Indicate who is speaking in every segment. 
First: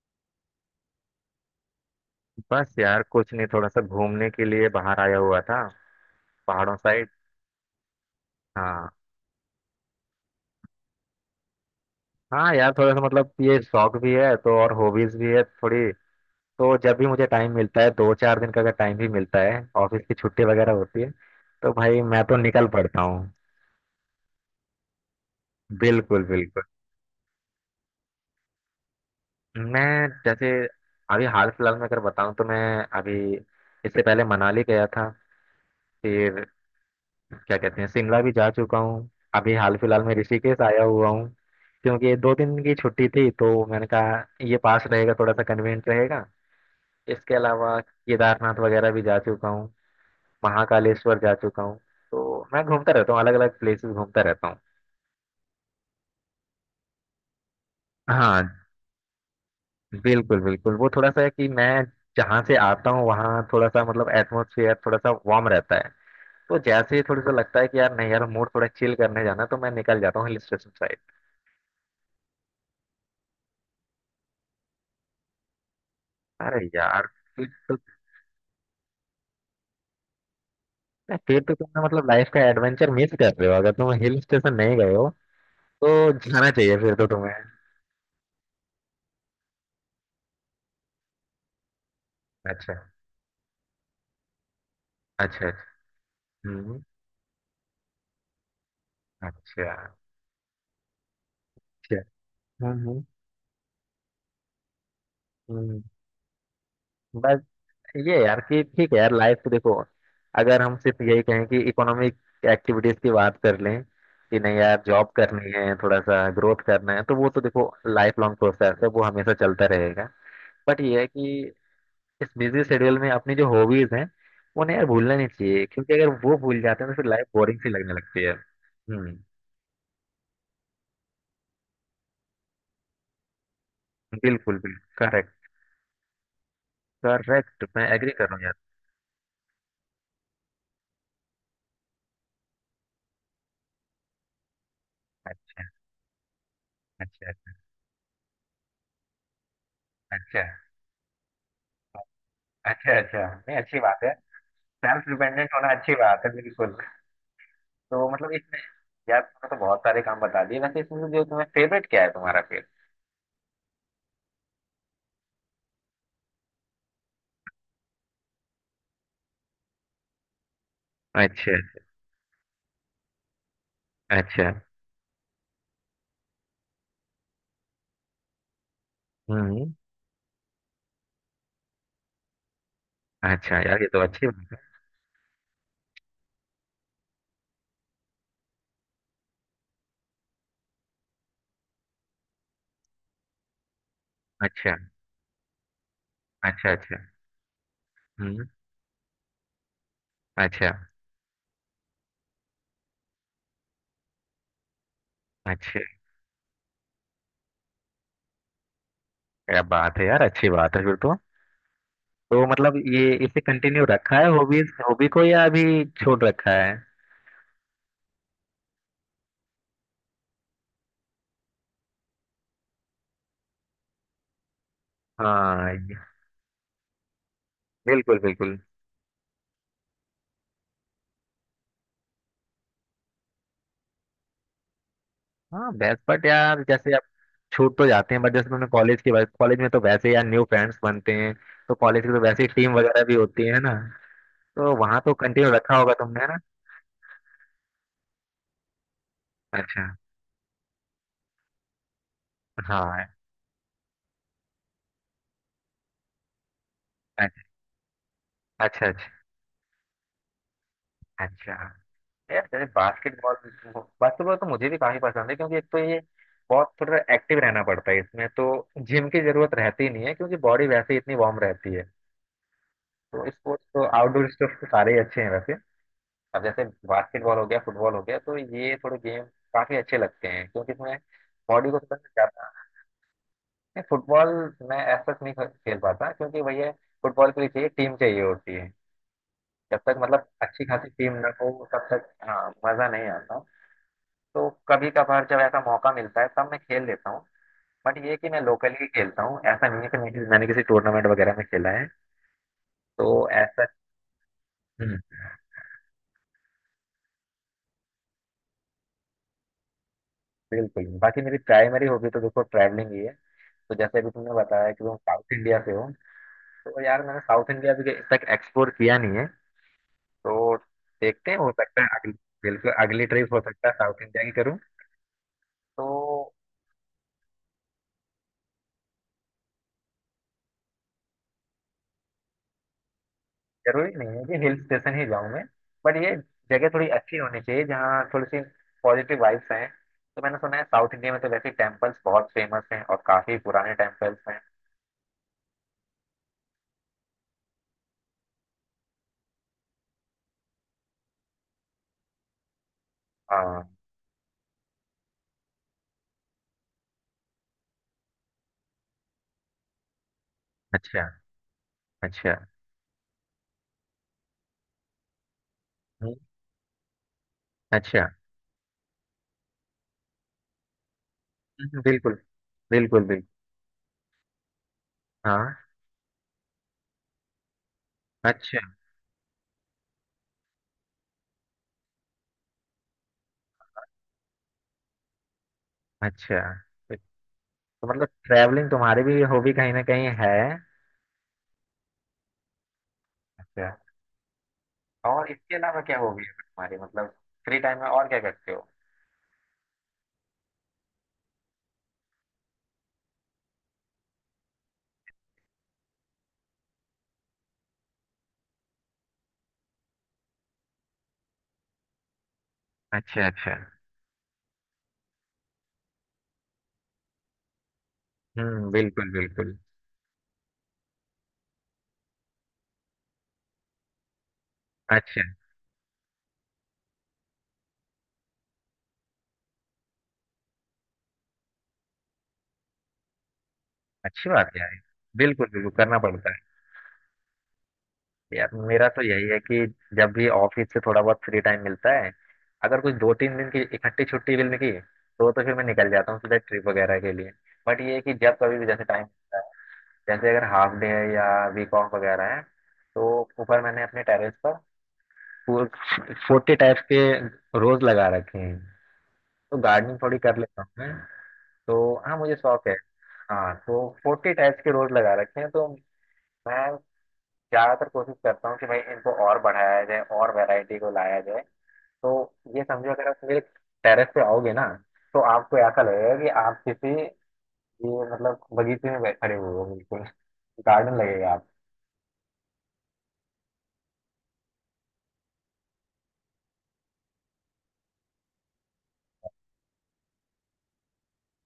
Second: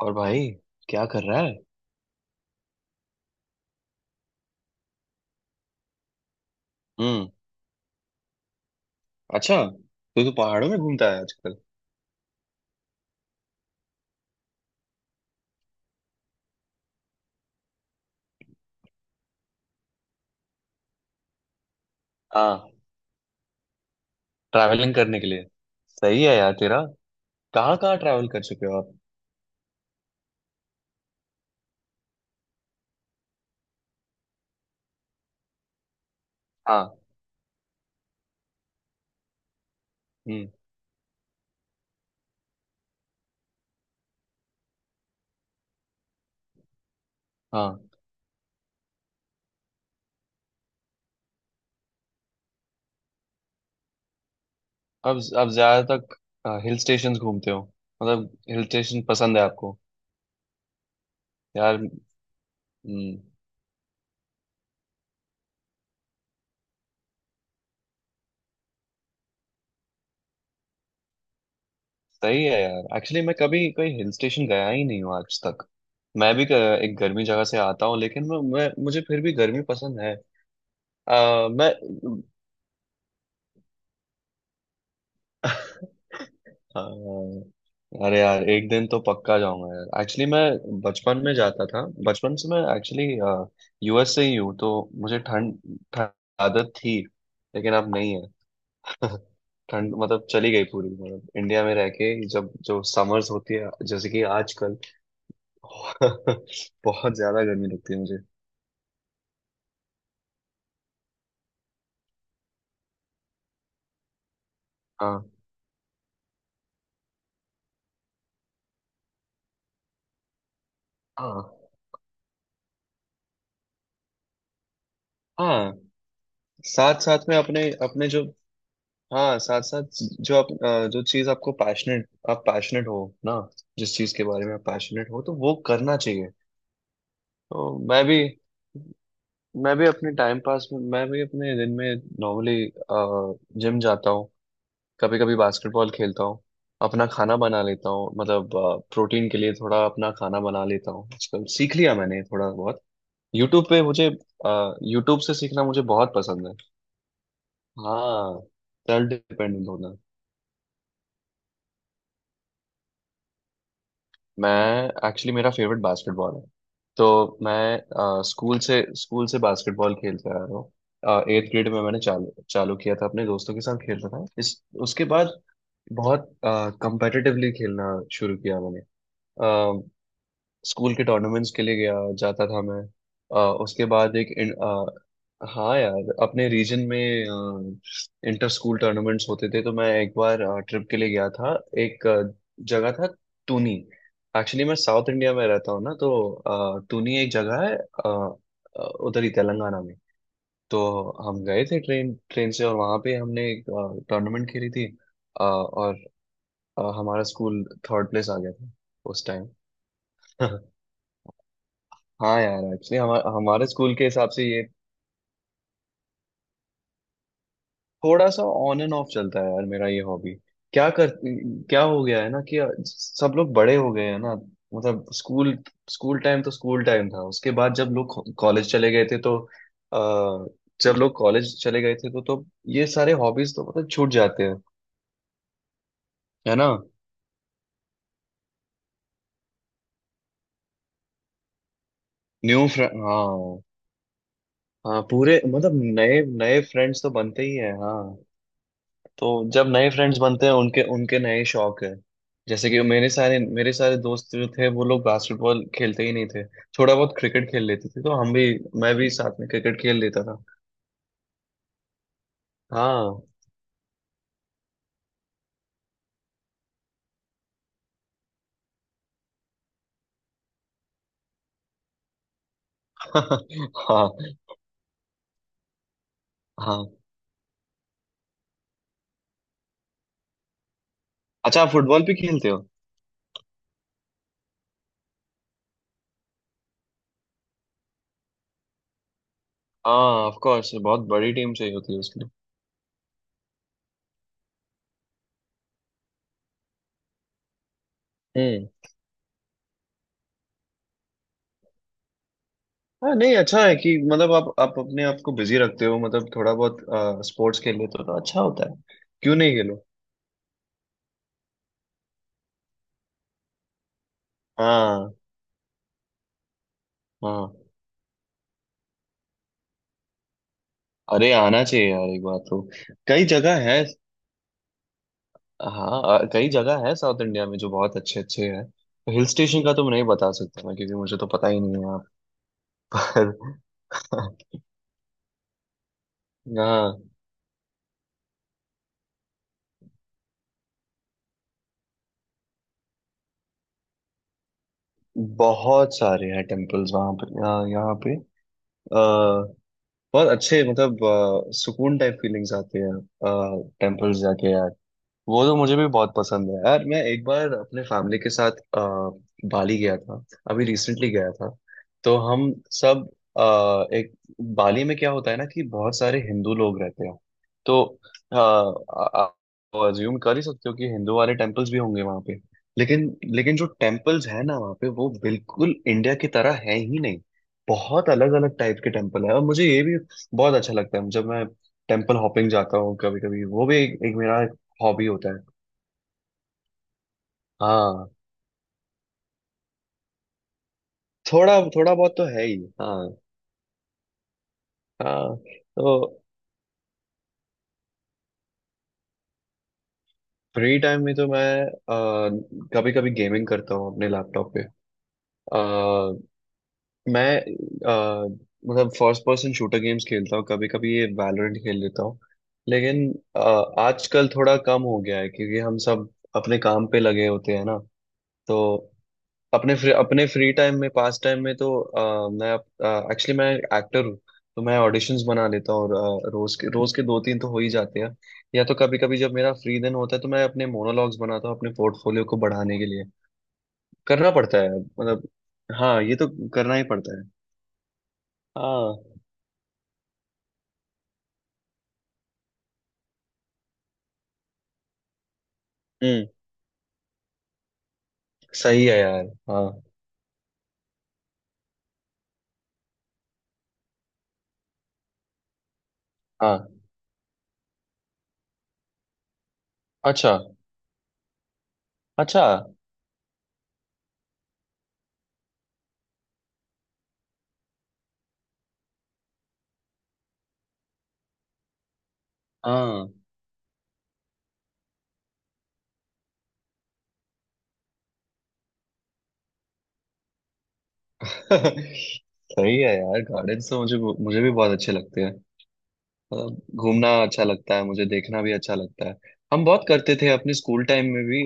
Speaker 1: और भाई क्या कर रहा है।
Speaker 2: बस यार कुछ नहीं, थोड़ा सा घूमने के लिए बाहर आया हुआ था। पहाड़ों साइड।
Speaker 1: हम्म।
Speaker 2: हाँ।
Speaker 1: अच्छा, तो तू पहाड़ों में घूमता है आजकल।
Speaker 2: हाँ यार, थोड़ा सा मतलब ये शौक भी है तो, और हॉबीज भी है थोड़ी। तो जब भी मुझे टाइम मिलता है, दो चार दिन का अगर टाइम भी मिलता है, ऑफिस की छुट्टी वगैरह होती है, तो भाई मैं तो निकल
Speaker 1: हाँ,
Speaker 2: पड़ता हूँ।
Speaker 1: ट्रैवलिंग करने के लिए। सही
Speaker 2: बिल्कुल
Speaker 1: है यार
Speaker 2: बिल्कुल।
Speaker 1: तेरा। कहाँ कहाँ ट्रैवल कर चुके हो आप?
Speaker 2: मैं जैसे अभी हाल फिलहाल में अगर बताऊँ तो मैं अभी, इससे पहले मनाली गया था, फिर
Speaker 1: हाँ।
Speaker 2: क्या कहते हैं, शिमला भी जा चुका हूँ, अभी हाल फिलहाल में
Speaker 1: हम्म।
Speaker 2: ऋषिकेश आया हुआ हूँ। क्योंकि ये 2 दिन की छुट्टी थी तो मैंने कहा ये पास रहेगा, थोड़ा सा कन्वीनियंट रहेगा। इसके अलावा
Speaker 1: हाँ।
Speaker 2: केदारनाथ वगैरह भी जा चुका हूँ, महाकालेश्वर जा चुका हूँ। तो मैं घूमता रहता हूँ, अलग अलग प्लेसेस घूमता रहता हूँ।
Speaker 1: अब ज्यादातर हिल स्टेशन घूमते हो, मतलब
Speaker 2: हाँ,
Speaker 1: हिल स्टेशन पसंद है आपको
Speaker 2: बिल्कुल बिल्कुल। वो थोड़ा सा है कि मैं
Speaker 1: यार?
Speaker 2: जहाँ से आता हूँ
Speaker 1: हम्म।
Speaker 2: वहाँ थोड़ा सा मतलब एटमोसफियर थोड़ा सा वार्म रहता है। तो जैसे ही थोड़ा सा लगता है कि यार नहीं यार, मूड थोड़ा चिल करने जाना है, तो मैं निकल जाता हूँ हिल स्टेशन साइड।
Speaker 1: सही है यार, एक्चुअली मैं कभी कोई हिल स्टेशन गया ही नहीं हूँ आज तक। मैं भी क-
Speaker 2: अरे
Speaker 1: एक
Speaker 2: यार,
Speaker 1: गर्मी जगह से आता हूँ, लेकिन मैं मुझे फिर भी गर्मी पसंद है।
Speaker 2: नहीं, फिर तो
Speaker 1: मैं
Speaker 2: तुमने मतलब लाइफ का एडवेंचर मिस कर रहे हो अगर तुम हिल स्टेशन नहीं गए हो तो। जाना चाहिए फिर तो तुम्हें।
Speaker 1: हाँ, अरे यार एक दिन तो पक्का जाऊंगा यार। एक्चुअली मैं बचपन में जाता था। बचपन से मैं
Speaker 2: अच्छा।
Speaker 1: एक्चुअली यूएस से ही हूँ, तो मुझे
Speaker 2: अच्छा अच्छा।
Speaker 1: ठंड ठंड आदत
Speaker 2: हम्म।
Speaker 1: थी, लेकिन अब नहीं है।
Speaker 2: अच्छा
Speaker 1: ठंड मतलब चली गई पूरी, मतलब इंडिया में रह
Speaker 2: अच्छा।
Speaker 1: के जब जो
Speaker 2: हम्म।
Speaker 1: समर्स होती है जैसे कि आजकल
Speaker 2: हम्म।
Speaker 1: बहुत
Speaker 2: बस
Speaker 1: ज्यादा गर्मी लगती है मुझे।
Speaker 2: ये यार कि ठीक है यार, लाइफ तो देखो, अगर हम सिर्फ यही कहें कि इकोनॉमिक एक्टिविटीज की बात कर लें कि नहीं यार जॉब
Speaker 1: हाँ।
Speaker 2: करनी है, थोड़ा सा ग्रोथ करना है, तो वो तो देखो लाइफ लॉन्ग प्रोसेस है, वो हमेशा चलता रहेगा। बट ये है कि
Speaker 1: हाँ।
Speaker 2: इस बिजी शेड्यूल में अपनी जो हॉबीज हैं उन्हें यार भूलना नहीं चाहिए,
Speaker 1: हाँ,
Speaker 2: क्योंकि अगर वो भूल जाते हैं
Speaker 1: साथ
Speaker 2: तो फिर
Speaker 1: साथ
Speaker 2: लाइफ
Speaker 1: में
Speaker 2: बोरिंग
Speaker 1: अपने
Speaker 2: सी लगने
Speaker 1: अपने
Speaker 2: लगती
Speaker 1: जो,
Speaker 2: है। हम्म।
Speaker 1: हाँ साथ साथ जो आप जो चीज आपको पैशनेट आप पैशनेट हो ना, जिस चीज के बारे
Speaker 2: बिल्कुल
Speaker 1: में आप
Speaker 2: बिल्कुल।
Speaker 1: पैशनेट हो तो
Speaker 2: करेक्ट
Speaker 1: वो करना चाहिए।
Speaker 2: करेक्ट,
Speaker 1: तो
Speaker 2: मैं
Speaker 1: मैं
Speaker 2: एग्री
Speaker 1: भी
Speaker 2: कर रहा हूँ यार।
Speaker 1: मैं भी अपने टाइम पास में, मैं भी अपने दिन में नॉर्मली जिम जाता हूँ, कभी कभी
Speaker 2: अच्छा
Speaker 1: बास्केटबॉल खेलता हूँ, अपना
Speaker 2: अच्छा।
Speaker 1: खाना बना लेता हूँ, मतलब प्रोटीन के लिए थोड़ा अपना खाना
Speaker 2: अच्छा
Speaker 1: बना लेता हूँ। आजकल सीख लिया मैंने थोड़ा बहुत।
Speaker 2: अच्छा अच्छा। नहीं
Speaker 1: यूट्यूब
Speaker 2: अच्छी
Speaker 1: पे
Speaker 2: बात
Speaker 1: मुझे
Speaker 2: है। सेल्फ
Speaker 1: यूट्यूब से
Speaker 2: डिपेंडेंट
Speaker 1: सीखना
Speaker 2: होना
Speaker 1: मुझे
Speaker 2: अच्छी
Speaker 1: बहुत
Speaker 2: बात है
Speaker 1: पसंद है।
Speaker 2: बिल्कुल। तो मतलब
Speaker 1: हाँ।
Speaker 2: इसमें
Speaker 1: सेल्फ
Speaker 2: यार तुमने तो
Speaker 1: डिपेंडेंट
Speaker 2: बहुत
Speaker 1: होना।
Speaker 2: सारे काम बता दिए वैसे, इसमें से जो तुम्हें फेवरेट क्या है तुम्हारा फिर?
Speaker 1: मैं एक्चुअली, मेरा फेवरेट बास्केटबॉल है। तो मैं स्कूल से बास्केटबॉल खेलते आ रहा हूँ। एट्थ
Speaker 2: अच्छा
Speaker 1: ग्रेड में मैंने चालू चालू किया था, अपने दोस्तों के साथ खेलता था
Speaker 2: अच्छा।
Speaker 1: इस। उसके बाद बहुत कंपेटिटिवली खेलना शुरू किया मैंने।
Speaker 2: हम्म।
Speaker 1: स्कूल के टूर्नामेंट्स के लिए गया, जाता था मैं। अ,
Speaker 2: अच्छा यार,
Speaker 1: उसके
Speaker 2: ये तो
Speaker 1: बाद
Speaker 2: अच्छी
Speaker 1: एक
Speaker 2: बात है।
Speaker 1: हाँ यार अपने रीजन में इंटर स्कूल टूर्नामेंट्स होते थे, तो मैं एक बार ट्रिप के लिए गया था। एक जगह था, टूनी। एक्चुअली मैं
Speaker 2: अच्छा
Speaker 1: साउथ इंडिया में रहता हूँ ना, तो
Speaker 2: अच्छा। अच्छा
Speaker 1: टूनी एक जगह है,
Speaker 2: हम्म।
Speaker 1: उधर ही तेलंगाना में।
Speaker 2: अच्छा
Speaker 1: तो हम गए थे ट्रेन ट्रेन से, और वहाँ पे हमने एक टूर्नामेंट खेली थी।
Speaker 2: अच्छा।
Speaker 1: और हमारा स्कूल थर्ड प्लेस आ गया था उस टाइम।
Speaker 2: क्या बात है यार, अच्छी बात है फिर तो।
Speaker 1: हाँ
Speaker 2: तो
Speaker 1: यार,
Speaker 2: मतलब
Speaker 1: एक्चुअली
Speaker 2: ये
Speaker 1: हमारे
Speaker 2: इसे
Speaker 1: हमारे
Speaker 2: कंटिन्यू
Speaker 1: स्कूल के
Speaker 2: रखा है
Speaker 1: हिसाब से ये
Speaker 2: हॉबीज हॉबी को, या अभी छोड़ रखा है?
Speaker 1: थोड़ा सा ऑन एंड ऑफ चलता है यार मेरा ये हॉबी। क्या कर क्या हो गया है ना कि सब लोग बड़े हो गए हैं ना, मतलब स्कूल,
Speaker 2: हाँ।
Speaker 1: स्कूल टाइम तो स्कूल टाइम था। उसके बाद जब
Speaker 2: बिल्कुल
Speaker 1: लोग
Speaker 2: बिल्कुल।
Speaker 1: कॉलेज चले गए थे तो अ, जब लोग कॉलेज चले गए थे तो ये सारे हॉबीज तो मतलब छूट जाते हैं,
Speaker 2: हाँ बेस्ट, बट
Speaker 1: है
Speaker 2: यार
Speaker 1: ना।
Speaker 2: जैसे आप, छूट तो जाते हैं बट जैसे तुमने कॉलेज की बात, कॉलेज में तो वैसे यार न्यू फ्रेंड्स बनते हैं। तो कॉलेज की तो वैसे ही
Speaker 1: न्यू
Speaker 2: टीम
Speaker 1: फ्रेंड,
Speaker 2: वगैरह भी होती
Speaker 1: हाँ।
Speaker 2: है ना, तो वहां
Speaker 1: हाँ
Speaker 2: तो
Speaker 1: पूरे,
Speaker 2: कंटिन्यू
Speaker 1: मतलब
Speaker 2: रखा होगा
Speaker 1: नए
Speaker 2: तुमने, है ना?
Speaker 1: नए फ्रेंड्स तो बनते ही हैं, हाँ। तो जब
Speaker 2: अच्छा।
Speaker 1: नए फ्रेंड्स बनते हैं उनके उनके नए शौक है। जैसे कि
Speaker 2: हाँ।
Speaker 1: मेरे सारे दोस्त जो थे वो लोग बास्केटबॉल खेलते ही नहीं थे, थोड़ा बहुत
Speaker 2: अच्छा
Speaker 1: क्रिकेट खेल लेते थे, तो हम भी,
Speaker 2: अच्छा।
Speaker 1: मैं
Speaker 2: अच्छा।
Speaker 1: भी साथ में क्रिकेट खेल लेता था।
Speaker 2: अच्छा यार, जैसे
Speaker 1: हाँ।
Speaker 2: बास्केटबॉल, बास्केटबॉल तो मुझे भी काफी पसंद है, क्योंकि एक तो ये बहुत, थोड़ा एक्टिव रहना पड़ता है इसमें, तो जिम की जरूरत रहती ही नहीं है क्योंकि बॉडी वैसे ही इतनी वार्म रहती है। तो स्पोर्ट्स तो,
Speaker 1: हाँ।
Speaker 2: आउटडोर स्पोर्ट्स तो सारे ही अच्छे हैं वैसे। अब जैसे
Speaker 1: हाँ।
Speaker 2: बास्केटबॉल हो गया, फुटबॉल हो गया, तो ये थोड़े गेम काफी अच्छे लगते हैं, क्योंकि इसमें
Speaker 1: अच्छा, आप
Speaker 2: बॉडी को थोड़ा
Speaker 1: फुटबॉल
Speaker 2: सा
Speaker 1: भी खेलते
Speaker 2: ज्यादा।
Speaker 1: हो?
Speaker 2: नहीं, फुटबॉल मैं ऐसा नहीं खेल पाता, क्योंकि भैया फुटबॉल के लिए चाहिए, टीम चाहिए होती है, जब
Speaker 1: हाँ,
Speaker 2: तक मतलब
Speaker 1: ऑफ
Speaker 2: अच्छी
Speaker 1: कोर्स
Speaker 2: खासी
Speaker 1: बहुत
Speaker 2: टीम ना
Speaker 1: बड़ी
Speaker 2: हो
Speaker 1: टीम चाहिए
Speaker 2: तब
Speaker 1: होती है
Speaker 2: तक
Speaker 1: उसके लिए।
Speaker 2: हाँ मजा नहीं आता। तो कभी कभार जब ऐसा मौका मिलता है तब मैं खेल लेता हूँ। बट ये है कि मैं
Speaker 1: हम्म।
Speaker 2: लोकली ही खेलता हूँ, ऐसा नहीं है कि मैं मैंने किसी टूर्नामेंट वगैरह में खेला है। तो
Speaker 1: हाँ नहीं अच्छा
Speaker 2: ऐसा।
Speaker 1: है कि मतलब आप
Speaker 2: हम्म।
Speaker 1: अपने आप को बिजी रखते हो, मतलब थोड़ा बहुत स्पोर्ट्स खेल लेते हो तो अच्छा होता है, क्यों नहीं खेलो।
Speaker 2: बिल्कुल नहीं। बाकी मेरी प्राइमरी हॉबी तो देखो ट्रैवलिंग ही है। तो जैसे अभी तुमने बताया कि तुम
Speaker 1: हाँ।
Speaker 2: साउथ इंडिया से हो, तो यार मैंने साउथ
Speaker 1: हाँ,
Speaker 2: इंडिया अभी तक एक्सप्लोर किया नहीं है। तो देखते
Speaker 1: अरे
Speaker 2: हैं, हो
Speaker 1: आना
Speaker 2: सकता है
Speaker 1: चाहिए यार
Speaker 2: अगली,
Speaker 1: एक बार तो।
Speaker 2: बिल्कुल अगली
Speaker 1: कई
Speaker 2: ट्रिप हो
Speaker 1: जगह
Speaker 2: सकता है
Speaker 1: है,
Speaker 2: साउथ इंडिया की करूँ।
Speaker 1: हाँ
Speaker 2: तो
Speaker 1: कई जगह है साउथ इंडिया में जो बहुत अच्छे अच्छे हैं। हिल स्टेशन का तो मैं नहीं बता सकता मैं, क्योंकि मुझे तो पता ही नहीं है यहाँ पर।
Speaker 2: जरूरी नहीं है कि हिल स्टेशन ही जाऊं मैं, बट ये जगह थोड़ी
Speaker 1: यहाँ
Speaker 2: अच्छी होनी चाहिए जहाँ थोड़ी सी पॉजिटिव वाइब्स हैं। तो मैंने सुना है साउथ इंडिया में तो वैसे टेम्पल्स बहुत फेमस हैं, और काफी पुराने टेम्पल्स हैं।
Speaker 1: बहुत सारे हैं टेम्पल्स वहाँ पे, यहाँ यहाँ पे अ, बहुत अच्छे, मतलब सुकून टाइप फीलिंग्स आती है
Speaker 2: हाँ।
Speaker 1: टेम्पल्स जाके यार। वो तो मुझे भी बहुत पसंद है यार। मैं एक बार अपने फैमिली के साथ बाली गया था, अभी
Speaker 2: अच्छा
Speaker 1: रिसेंटली गया था। तो
Speaker 2: अच्छा।
Speaker 1: हम सब अ, एक बाली में क्या होता है ना कि बहुत
Speaker 2: हम्म,
Speaker 1: सारे हिंदू लोग रहते हैं, तो
Speaker 2: अच्छा।
Speaker 1: आप अज्यूम कर ही सकते हो कि हिंदू वाले टेम्पल्स भी होंगे
Speaker 2: बिल्कुल।
Speaker 1: वहाँ पे।
Speaker 2: बिल्कुल
Speaker 1: लेकिन,
Speaker 2: बिल्कुल।
Speaker 1: लेकिन जो टेम्पल्स है ना वहाँ पे वो
Speaker 2: हाँ।
Speaker 1: बिल्कुल इंडिया की तरह है ही नहीं। बहुत अलग अलग
Speaker 2: अच्छा
Speaker 1: टाइप के टेम्पल है, और मुझे ये भी बहुत अच्छा लगता है जब मैं टेम्पल हॉपिंग जाता हूँ कभी कभी, वो भी एक मेरा हॉबी होता है।
Speaker 2: अच्छा। तो मतलब
Speaker 1: हाँ।
Speaker 2: ट्रैवलिंग तुम्हारी भी हॉबी कहीं ना कहीं है।
Speaker 1: थोड़ा थोड़ा बहुत तो है ही, हाँ।
Speaker 2: अच्छा। और
Speaker 1: हाँ।
Speaker 2: इसके अलावा क्या
Speaker 1: तो
Speaker 2: हॉबी है तुम्हारी, मतलब फ्री टाइम में और क्या करते हो?
Speaker 1: फ्री टाइम में तो मैं कभी कभी गेमिंग करता हूँ अपने लैपटॉप पे। अ, मैं अ, मतलब फर्स्ट पर्सन शूटर गेम्स खेलता हूँ, कभी कभी ये वैलोरेंट खेल लेता हूँ। लेकिन
Speaker 2: अच्छा
Speaker 1: अ,
Speaker 2: अच्छा।
Speaker 1: आजकल थोड़ा कम हो गया है क्योंकि हम सब अपने काम पे लगे होते हैं ना। तो
Speaker 2: हम्म, बिल्कुल बिल्कुल।
Speaker 1: अपने फ्री टाइम में, पास टाइम में तो मैं एक्टर हूँ, तो मैं
Speaker 2: अच्छा।
Speaker 1: ऑडिशंस बना लेता हूँ, और रोज के दो तीन तो हो ही जाते हैं, या तो कभी कभी जब मेरा फ्री दिन होता है तो मैं अपने मोनोलॉग्स बनाता हूँ अपने पोर्टफोलियो को बढ़ाने के लिए।
Speaker 2: अच्छी
Speaker 1: करना
Speaker 2: बात
Speaker 1: पड़ता
Speaker 2: है
Speaker 1: है
Speaker 2: यार।
Speaker 1: मतलब।
Speaker 2: बिल्कुल बिल्कुल, करना
Speaker 1: हाँ ये तो
Speaker 2: पड़ता है।
Speaker 1: करना ही पड़ता है।
Speaker 2: यार मेरा तो
Speaker 1: हाँ।
Speaker 2: यही है कि जब भी ऑफिस से थोड़ा बहुत फ्री टाइम मिलता है, अगर कुछ दो तीन दिन की इकट्ठी छुट्टी मिल गई तो फिर मैं निकल जाता हूँ
Speaker 1: हम्म।
Speaker 2: सीधा ट्रिप वगैरह के लिए। बट ये है कि जब कभी भी जैसे
Speaker 1: सही है
Speaker 2: टाइम
Speaker 1: यार।
Speaker 2: मिलता है,
Speaker 1: हाँ।
Speaker 2: जैसे अगर हाफ डे है या वीक ऑफ वगैरह है, तो ऊपर मैंने अपने टेरेस पर फोर्टी
Speaker 1: हाँ।
Speaker 2: टाइप्स के रोज लगा रखे हैं, तो गार्डनिंग थोड़ी कर
Speaker 1: अच्छा
Speaker 2: लेता हूँ मैं। तो हाँ, मुझे
Speaker 1: अच्छा।
Speaker 2: शौक है। हाँ तो 40 टाइप्स के रोज लगा रखे हैं। तो मैं ज़्यादातर कोशिश करता हूँ कि भाई इनको और बढ़ाया जाए, और वैरायटी को लाया जाए। तो ये समझो, अगर
Speaker 1: हाँ।
Speaker 2: आप मेरे टेरेस पे आओगे ना, तो आपको ऐसा लगेगा कि आप किसी, ये मतलब बगीचे में खड़े हुए हो, बिल्कुल गार्डन लगेगा आप।
Speaker 1: सही है यार, गार्डन तो मुझे, मुझे भी बहुत अच्छे लगते हैं। अ, घूमना अच्छा लगता है मुझे, देखना भी अच्छा लगता है। हम बहुत करते थे अपने स्कूल टाइम में भी,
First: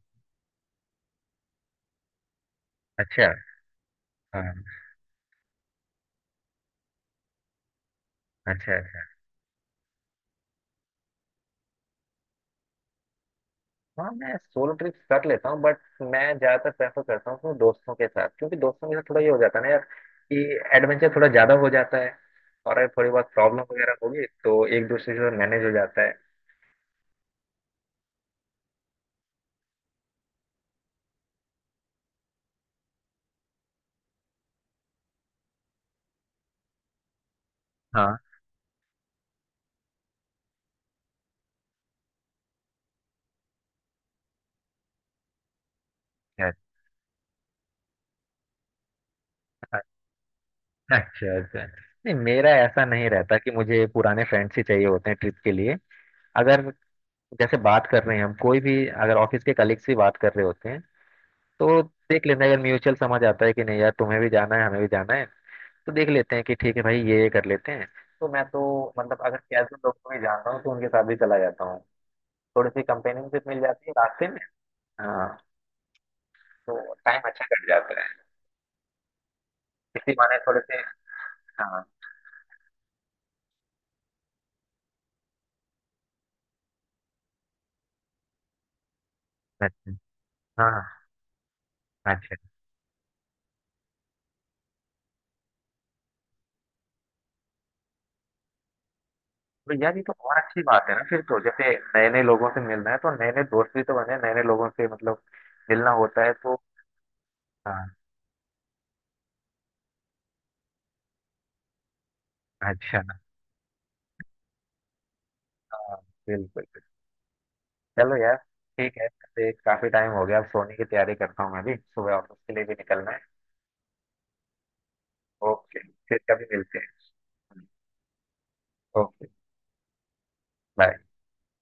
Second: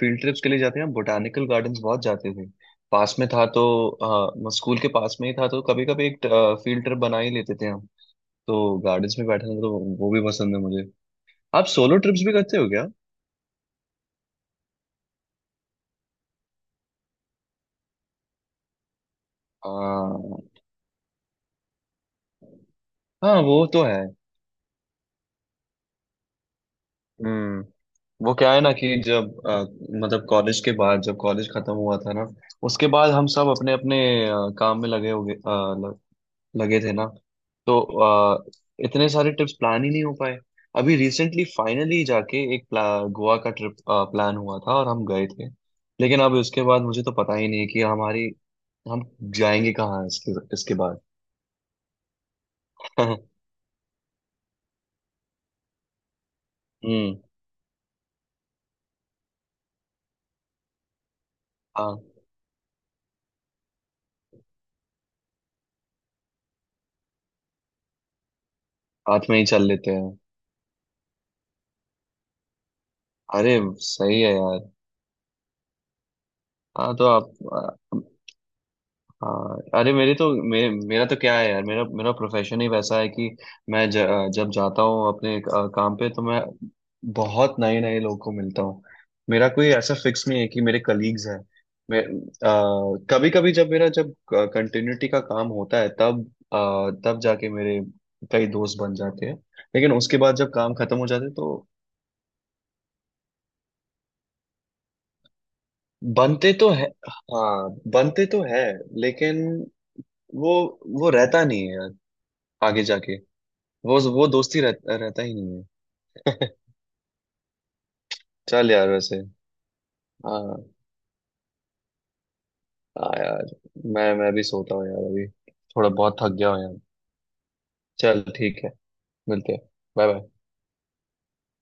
Speaker 1: फील्ड ट्रिप्स के लिए जाते हैं, हम बोटानिकल गार्डन्स बहुत जाते थे, पास
Speaker 2: अच्छा।
Speaker 1: में था तो
Speaker 2: हाँ।
Speaker 1: स्कूल के पास में ही था तो कभी कभी एक फील्ड ट्रिप बना ही लेते थे हम।
Speaker 2: अच्छा
Speaker 1: तो
Speaker 2: अच्छा।
Speaker 1: गार्डन्स में बैठना तो, वो भी पसंद है मुझे। आप सोलो ट्रिप्स भी करते हो क्या?
Speaker 2: हाँ मैं सोलो ट्रिप कर लेता हूँ, बट मैं ज्यादातर प्रेफर करता हूँ अपने दोस्तों के साथ, क्योंकि दोस्तों के साथ थोड़ा ये हो जाता है ना यार कि
Speaker 1: हाँ।
Speaker 2: एडवेंचर थोड़ा ज्यादा हो जाता है, और अगर थोड़ी बहुत
Speaker 1: हाँ
Speaker 2: प्रॉब्लम
Speaker 1: वो तो
Speaker 2: वगैरह
Speaker 1: है।
Speaker 2: होगी तो एक दूसरे से मैनेज हो जाता है।
Speaker 1: हम्म। वो क्या है ना कि मतलब कॉलेज के बाद जब कॉलेज खत्म हुआ था ना, उसके बाद हम सब अपने अपने अ, काम में लगे हो गए, लगे थे ना, तो
Speaker 2: हाँ।
Speaker 1: इतने सारे ट्रिप्स प्लान ही नहीं हो पाए। अभी रिसेंटली फाइनली जाके एक गोवा का ट्रिप प्लान हुआ था और हम गए थे। लेकिन अब
Speaker 2: अच्छा
Speaker 1: उसके बाद मुझे तो पता ही नहीं कि हमारी, हम जाएंगे कहाँ इसके इसके बाद।
Speaker 2: अच्छा अच्छा। अच्छा। नहीं मेरा ऐसा नहीं रहता कि मुझे पुराने फ्रेंड्स ही चाहिए होते हैं ट्रिप के लिए। अगर
Speaker 1: हम्म।
Speaker 2: जैसे बात कर रहे हैं हम, कोई भी अगर ऑफिस के कलीग्स ही बात कर रहे होते हैं तो
Speaker 1: हाँ,
Speaker 2: देख लेते हैं, अगर म्यूचुअल समझ आता है कि नहीं यार तुम्हें भी जाना है हमें भी जाना है, तो देख लेते हैं कि ठीक है भाई ये कर लेते हैं। तो मैं तो मतलब
Speaker 1: हाथ
Speaker 2: अगर
Speaker 1: में ही चल
Speaker 2: कैजुअल
Speaker 1: लेते
Speaker 2: लोग को भी
Speaker 1: हैं।
Speaker 2: जानता हूँ तो उनके साथ भी चला जाता हूँ, थोड़ी सी कंपेनियनशिप
Speaker 1: अरे,
Speaker 2: मिल जाती है
Speaker 1: सही
Speaker 2: रास्ते
Speaker 1: है
Speaker 2: में।
Speaker 1: यार।
Speaker 2: हाँ।
Speaker 1: हाँ
Speaker 2: तो
Speaker 1: तो
Speaker 2: टाइम अच्छा कट जाता
Speaker 1: आप,
Speaker 2: है,
Speaker 1: हाँ, अरे
Speaker 2: इसी बहाने थोड़े से।
Speaker 1: मेरा तो क्या है यार,
Speaker 2: हाँ।
Speaker 1: मेरा मेरा प्रोफेशन ही वैसा है कि मैं ज, जब जाता हूँ अपने काम पे तो मैं बहुत नए नए लोग को मिलता हूँ। मेरा कोई
Speaker 2: अच्छा।
Speaker 1: ऐसा फिक्स नहीं है कि मेरे
Speaker 2: हाँ।
Speaker 1: कलीग्स हैं। मैं
Speaker 2: हाँ
Speaker 1: कभी कभी जब मेरा जब कंटिन्यूटी का काम होता है तब तब जाके मेरे कई दोस्त बन जाते हैं।
Speaker 2: तो
Speaker 1: लेकिन
Speaker 2: यार ये तो
Speaker 1: उसके बाद
Speaker 2: और
Speaker 1: जब
Speaker 2: अच्छी
Speaker 1: काम
Speaker 2: बात है
Speaker 1: खत्म
Speaker 2: ना
Speaker 1: हो
Speaker 2: फिर
Speaker 1: जाते हैं
Speaker 2: तो,
Speaker 1: तो,
Speaker 2: जैसे नए नए लोगों से मिलना है तो नए नए दोस्त भी तो बने, नए नए लोगों से मतलब मिलना होता है
Speaker 1: बनते
Speaker 2: तो।
Speaker 1: तो है, हाँ
Speaker 2: हाँ।
Speaker 1: बनते तो है, लेकिन वो वो रहता नहीं है यार आगे
Speaker 2: अच्छा।
Speaker 1: जाके। वो रहता ही नहीं
Speaker 2: हाँ बिल्कुल
Speaker 1: है।
Speaker 2: बिल्कुल। चलो यार,
Speaker 1: चल यार
Speaker 2: ठीक है,
Speaker 1: वैसे।
Speaker 2: वैसे काफी टाइम हो गया, अब
Speaker 1: हाँ।
Speaker 2: सोने की तैयारी करता हूँ, मैं भी सुबह ऑफिस के लिए भी निकलना
Speaker 1: हाँ
Speaker 2: है।
Speaker 1: यार, मैं भी सोता हूँ यार अभी,
Speaker 2: ओके,
Speaker 1: थोड़ा बहुत
Speaker 2: फिर
Speaker 1: थक
Speaker 2: कभी
Speaker 1: गया हूँ यार।
Speaker 2: मिलते हैं।
Speaker 1: चल ठीक है,
Speaker 2: ओके।
Speaker 1: मिलते हैं। Bye bye.
Speaker 2: बाय।